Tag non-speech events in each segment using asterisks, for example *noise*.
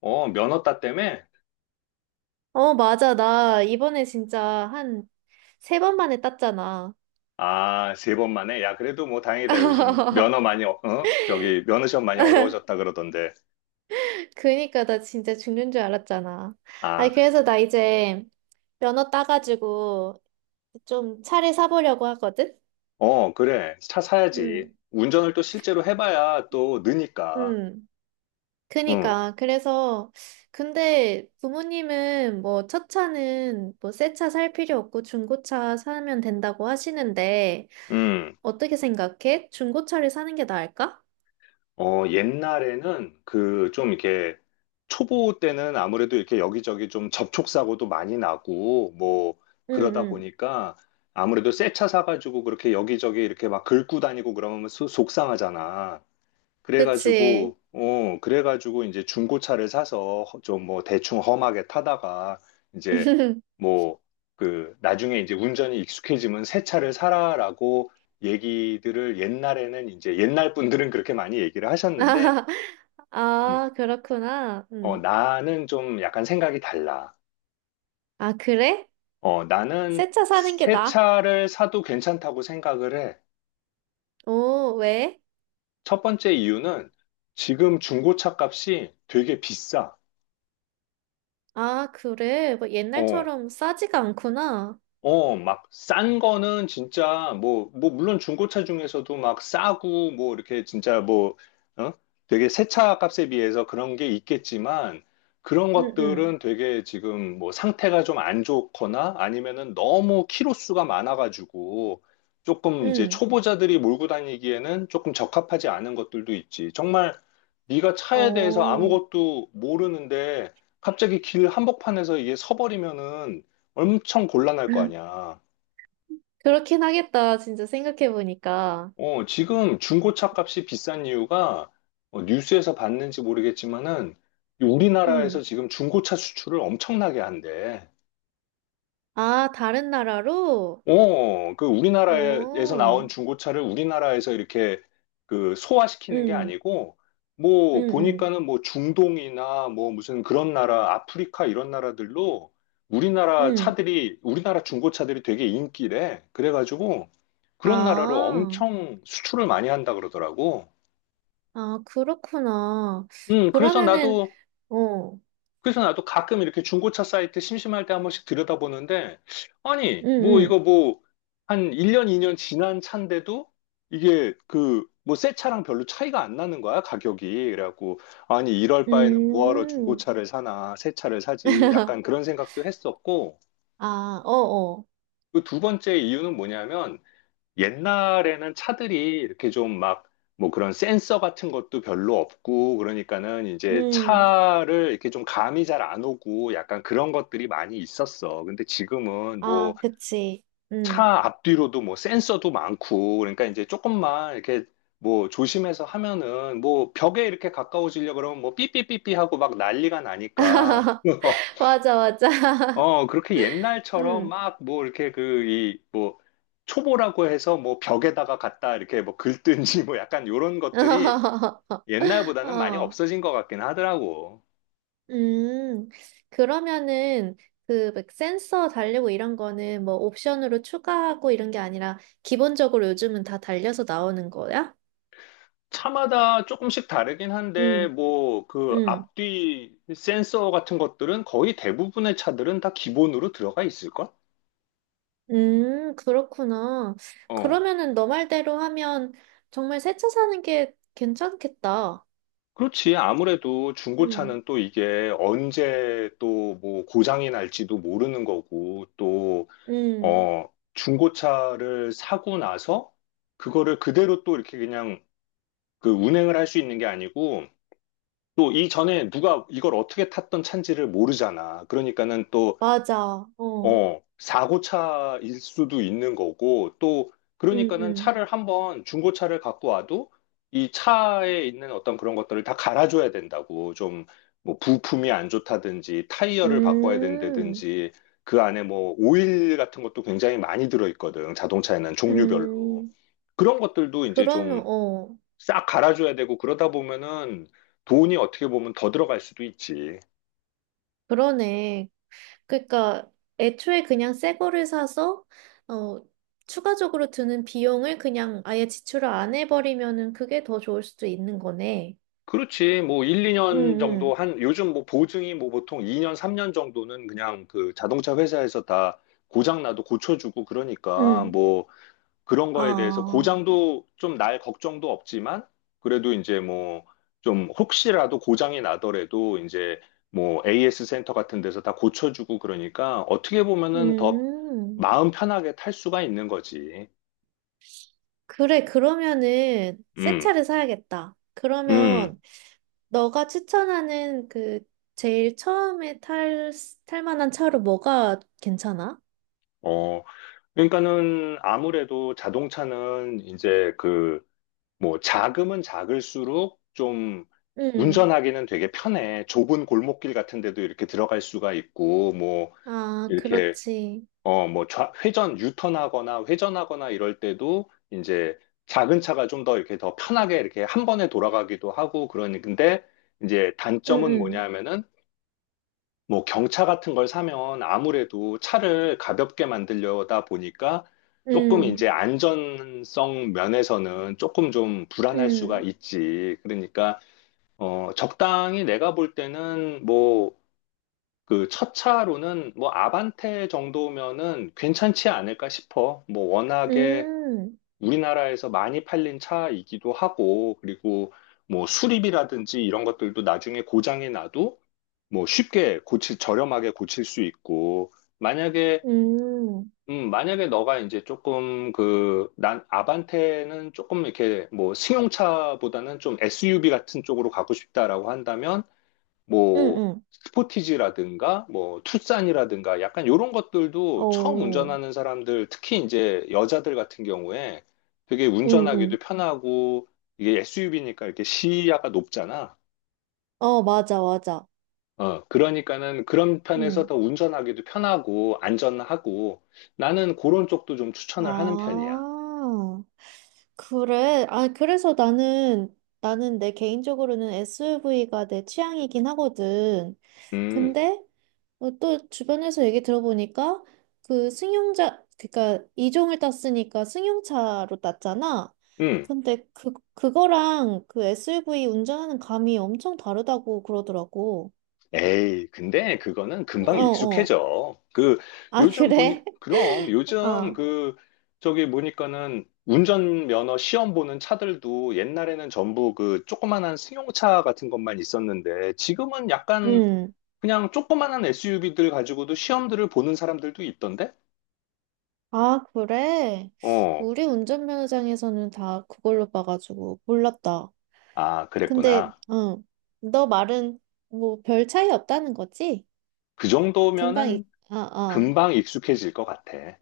어, 면허 땄 때문에? 어, 맞아. 나 이번에 진짜 한 3번 만에 땄잖아. 아, 세 번 만에? 야, 그래도 뭐 다행이다. 요즘 *laughs* 면허 많이, 어, 어? 저기, 면허 시험 많이 어려워졌다 그러던데. 그니까 나 진짜 죽는 줄 알았잖아. 아니, 아, 그래서 나 이제 면허 따가지고 좀 차를 사보려고 하거든? 어, 그래. 차 사야지. 음, 운전을 또 실제로 해봐야 또 느니까. 음. 응, 그니까. 그래서, 근데 부모님은 뭐 첫 차는 뭐 새 차 살 필요 없고 중고차 사면 된다고 하시는데, 응. 어떻게 생각해? 중고차를 사는 게 나을까? 어, 옛날에는 그 좀 이렇게 초보 때는 아무래도 이렇게 여기저기 좀 접촉사고도 많이 나고 뭐 응, 그러다 응. 보니까 아무래도 새 차 사가지고 그렇게 여기저기 이렇게 막 긁고 다니고 그러면 수- 속상하잖아. 그치. 그래가지고, 어, 그래가지고 이제 중고차를 사서 좀 뭐 대충 험하게 타다가 이제 *laughs* 뭐 그 나중에 이제 운전이 익숙해지면 새 차를 사라라고 얘기들을 옛날에는 이제 옛날 분들은 그렇게 많이 얘기를 하셨는데, *laughs* 음, 아, 그렇구나. 어, 음. 나는 좀 약간 생각이 달라. 아, 그래? 어, 나는 새 차 사는 게 새 나아? 차를 사도 괜찮다고 생각을 해. 오, 왜? 첫 번째 이유는 지금 중고차 값이 되게 비싸. 아, 그래. 뭐 어, 옛날처럼 싸지가 않구나. 어, 막, 싼 거는 진짜, 뭐, 뭐, 물론 중고차 중에서도 막 싸고, 뭐, 이렇게 진짜 뭐, 어? 되게 새 차 값에 비해서 그런 게 있겠지만, 그런 응, 응, 것들은 되게 지금 뭐 상태가 좀 안 좋거나 아니면은 너무 키로수가 많아가지고, 조금 이제 응. 초보자들이 몰고 다니기에는 조금 적합하지 않은 것들도 있지. 정말 네가 차에 대해서 어. 아무것도 모르는데, 갑자기 길 한복판에서 이게 서버리면은 엄청 곤란할 거 *laughs* 아니야. 그렇긴 하겠다. 진짜 생각해보니까. 어, 지금 중고차 값이 비싼 이유가 어, 뉴스에서 봤는지 모르겠지만은 이 응. 우리나라에서 지금 중고차 수출을 엄청나게 한대. 아, 다른 나라로? 어, 그 우리나라에서 나온 오. 중고차를 우리나라에서 이렇게 그 소화시키는 게 응, 아니고, 응, 뭐, 응, 보니까는 뭐 중동이나 뭐 무슨 그런 나라, 아프리카 이런 나라들로 우리나라 응. 차들이, 우리나라 중고차들이 되게 인기래. 그래가지고 그런 나라로 아, 엄청 수출을 많이 한다 그러더라고. 아, 그렇구나. 음, 그래서 그러면은, 나도 어, 그래서 나도 가끔 이렇게 중고차 사이트 심심할 때 한 번씩 들여다보는데, 아니, 뭐 응, 이거 뭐 한 1년, 2년 지난 차인데도 이게 그 뭐 새 차랑 별로 차이가 안 나는 거야, 가격이. 그래갖고, 아니, 이럴 응, 바에는 뭐하러 음. 중고차를 사나, 새 차를 사지. 약간 *laughs* 그런 생각도 했었고, 아, 어어. 그 두 번째 이유는 뭐냐면, 옛날에는 차들이 이렇게 좀 막 뭐 그런 센서 같은 것도 별로 없고 그러니까는 이제 음. 차를 이렇게 좀 감이 잘 안 오고 약간 그런 것들이 많이 있었어. 근데 지금은 뭐 아, 그치. 음. 차 앞뒤로도 뭐 센서도 많고 그러니까 이제 조금만 이렇게 뭐 조심해서 하면은 뭐 벽에 이렇게 가까워지려고 그러면 뭐 삐삐삐삐 하고 막 난리가 나니까 *laughs* *laughs* 맞아, 맞아. *laughs* 어, 그렇게 옛날처럼 음. 막 뭐 이렇게 그, 이, 뭐, 초보라고 해서 뭐 벽에다가 갖다 이렇게 뭐 긁든지 뭐 약간 요런 것들이 *laughs* 옛날보다는 많이 어. 없어진 것 같긴 하더라고. 음. 그러면은 그 막 센서 달리고 이런 거는 뭐 옵션으로 추가하고 이런 게 아니라 기본적으로 요즘은 다 달려서 나오는 거야? 차마다 조금씩 다르긴 한데 음. 뭐 그 음. 앞뒤 센서 같은 것들은 거의 대부분의 차들은 다 기본으로 들어가 있을걸? 그렇구나. 어. 그러면은 너 말대로 하면 정말 새 차 사는 게 괜찮겠다. 그렇지. 아무래도 음. 중고차는 또 이게 언제 또 뭐 고장이 날지도 모르는 거고 또 음. 어, 중고차를 사고 나서 그거를 그대로 또 이렇게 그냥 그 운행을 할 수 있는 게 아니고 또 이전에 누가 이걸 어떻게 탔던 차인지를 모르잖아. 그러니까는 또 맞아. 어. 어, 사고차일 수도 있는 거고, 또, 응응, 그러니까는 차를 한번, 중고차를 갖고 와도 이 차에 있는 어떤 그런 것들을 다 갈아줘야 된다고. 좀, 뭐, 부품이 안 좋다든지, 타이어를 바꿔야 음. 된다든지, 그 안에 뭐, 오일 같은 것도 굉장히 많이 들어있거든. 자동차에는 종류별로. 음. 그런 것들도 이제 그러면 좀 어. 싹 갈아줘야 되고, 그러다 보면은 돈이 어떻게 보면 더 들어갈 수도 있지. 그러네. 그러니까 애초에 그냥 새 거를 사서 어 추가적으로 드는 비용을 그냥 아예 지출을 안 해버리면은 그게 더 좋을 수도 있는 거네. 그렇지. 뭐 1, 2년 응응, 정도 한 요즘 뭐 보증이 뭐 보통 2년, 3년 정도는 그냥 그 자동차 회사에서 다 고장 나도 고쳐주고 응. 그러니까 응. 뭐 그런 거에 대해서 아. 고장도 좀 날 걱정도 없지만 그래도 이제 뭐 좀 혹시라도 고장이 나더라도 이제 뭐 AS 센터 같은 데서 다 고쳐주고 그러니까 어떻게 보면은 더 음. 마음 편하게 탈 수가 있는 거지. 그래. 그러면은 새 음, 차를 사야겠다. 음, 그러면 너가 추천하는 그 제일 처음에 탈, 탈 만한 차로 뭐가 괜찮아? 어. 그러니까는 아무래도 자동차는 이제 그 뭐 자금은 작을수록 좀 응. 운전하기는 되게 편해. 좁은 골목길 같은 데도 이렇게 들어갈 수가 있고 뭐 아, 이렇게 그렇지. 어 뭐 회전 유턴하거나 회전하거나 이럴 때도 이제 작은 차가 좀 더 이렇게 더 편하게 이렇게 한 번에 돌아가기도 하고 그러니 근데 이제 응, 단점은 응, 뭐냐면은 뭐 경차 같은 걸 사면 아무래도 차를 가볍게 만들려다 보니까 조금 응, 이제 안전성 면에서는 조금 좀 불안할 수가 응, 있지. 그러니까 어 적당히 내가 볼 때는 뭐 그 첫 차로는 뭐 아반떼 정도면은 괜찮지 않을까 싶어. 뭐 워낙에 응, 우리나라에서 많이 팔린 차이기도 하고, 그리고 뭐 수리비라든지 이런 것들도 나중에 고장이 나도 뭐 쉽게 고칠, 저렴하게 고칠 수 있고, 만약에, 응, 만약에 너가 이제 조금 그, 난 아반떼는 조금 이렇게 뭐 승용차보다는 좀 SUV 같은 쪽으로 가고 싶다라고 한다면, 응, 뭐 응. 스포티지라든가 뭐 투싼이라든가 약간 요런 것들도 처음 오, 운전하는 사람들 특히 이제 여자들 같은 경우에 되게 응, 운전하기도 응. 편하고 이게 SUV니까 이렇게 시야가 높잖아. 어, 맞아, 맞아. 어, 그러니까는 그런 편에서 응. 더 운전하기도 편하고 안전하고 나는 그런 쪽도 좀 추천을 하는 편이야. 아, 그래. 아, 그래서 나는, 나는 내 개인적으로는 SUV가 내 취향이긴 하거든. 음, 근데 어, 또 주변에서 얘기 들어보니까 그러니까 이종을 땄으니까 승용차로 땄잖아. 음. 근데 그 그거랑 그 SUV 운전하는 감이 엄청 다르다고 그러더라고. 에이, 근데 그거는 어, 금방 어. 익숙해져. 그, 아, 요즘 보니, 그래? 그럼 *laughs* 요즘 아 그, 저기 보니까는 운전면허 시험 보는 차들도 옛날에는 전부 그 조그만한 승용차 같은 것만 있었는데 지금은 약간 음. 그냥 조그만한 SUV들 가지고도 시험들을 보는 사람들도 있던데? 아, 그래? 어, 우리 운전면허장에서는 다 그걸로 봐가지고 몰랐다. 아, 근데 그랬구나. 응. 너 말은 뭐 별 차이 없다는 거지? 그 금방 정도면은 이- 아 아. 금방 익숙해질 것 같아.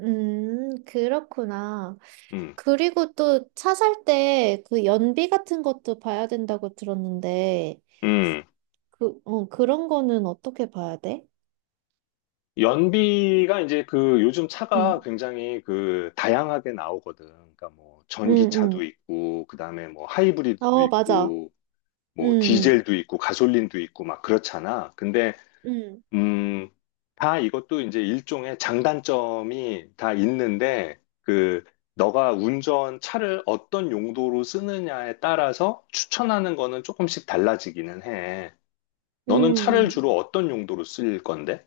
그렇구나. 음, 그리고 또 차 살 때 그 연비 같은 것도 봐야 된다고 들었는데, 음. 그, 어, 그런 거는 어떻게 봐야 돼? 연비가 이제 그 요즘 차가 응, 굉장히 그 다양하게 나오거든. 그러니까 뭐 응, 전기차도 응. 있고, 그 다음에 뭐 하이브리드도 어, 맞아. 있고, 응, 뭐 응, 디젤도 있고, 가솔린도 있고 막 그렇잖아. 근데, 응, 음, 다 이것도 이제 일종의 장단점이 다 있는데, 그, 너가 운전 차를 어떤 용도로 쓰느냐에 따라서 추천하는 거는 조금씩 달라지기는 해. 응, 너는 차를 응. 주로 어떤 용도로 쓸 건데?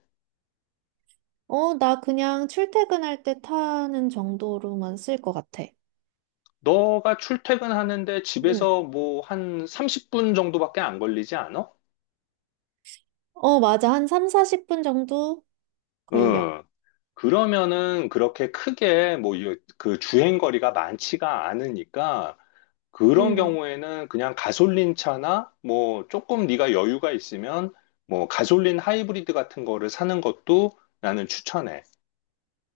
어, 나 그냥 출퇴근할 때 타는 정도로만 쓸 것 같아. 너가 출퇴근하는데 응. 집에서 뭐 한 30분 정도밖에 안 걸리지 않아? 어, 맞아. 한 3, 40분 정도 걸려. 응. 그러면은 그렇게 크게 뭐 그 주행 거리가 많지가 않으니까 그런 응, 경우에는 그냥 가솔린 차나 뭐 조금 네가 여유가 있으면 뭐 가솔린 하이브리드 같은 거를 사는 것도 나는 추천해.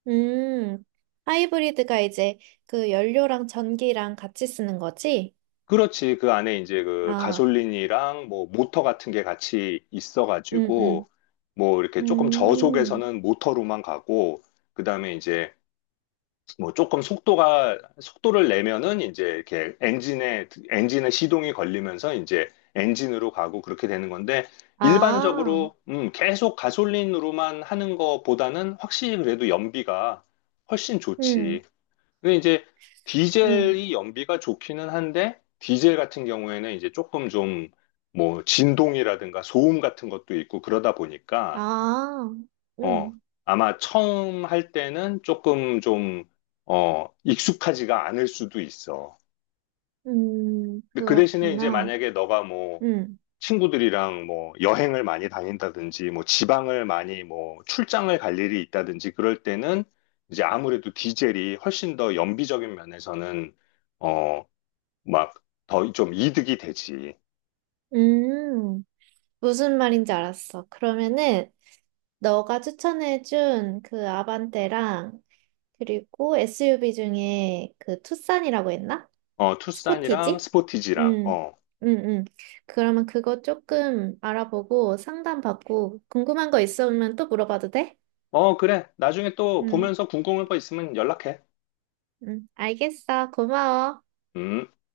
음. 하이브리드가 이제 그 연료랑 전기랑 같이 쓰는 거지? 그렇지. 그 안에 이제 그 아, 가솔린이랑 뭐 모터 같은 게 같이 응, 응, 있어가지고 뭐 이렇게 조금 음, 저속에서는 모터로만 가고 그다음에 이제 뭐 조금 속도가 속도를 내면은 이제 이렇게 엔진에 시동이 걸리면서 이제 엔진으로 가고 그렇게 되는 건데 아, 일반적으로 계속 가솔린으로만 하는 것보다는 확실히 그래도 연비가 훨씬 좋지. 응, 근데 이제 응, 디젤이 연비가 좋기는 한데 디젤 같은 경우에는 이제 조금 좀 뭐 진동이라든가 소음 같은 것도 있고 그러다 보니까 아, 어 응, 아마 처음 할 때는 조금 좀 어 익숙하지가 않을 수도 있어. 근데 그 대신에 이제 그렇구나. 만약에 너가 뭐 응, 친구들이랑 뭐 여행을 많이 다닌다든지 뭐 지방을 많이 뭐 출장을 갈 일이 있다든지 그럴 때는 이제 아무래도 디젤이 훨씬 더 연비적인 면에서는 어, 막 더 좀 이득이 되지. 음, 무슨 말인지 알았어. 그러면은, 너가 추천해준 그 아반떼랑, 그리고 SUV 중에 그 투싼이라고 했나? 어, 투싼이랑 스포티지? 스포티지랑. 응, 어. 응, 응. 그러면 그거 조금 알아보고 상담받고, 궁금한 거 있으면 또 물어봐도 돼? 어, 그래. 나중에 또 응. 보면서 궁금한 거 있으면 연락해. 응, 알겠어. 고마워. 음.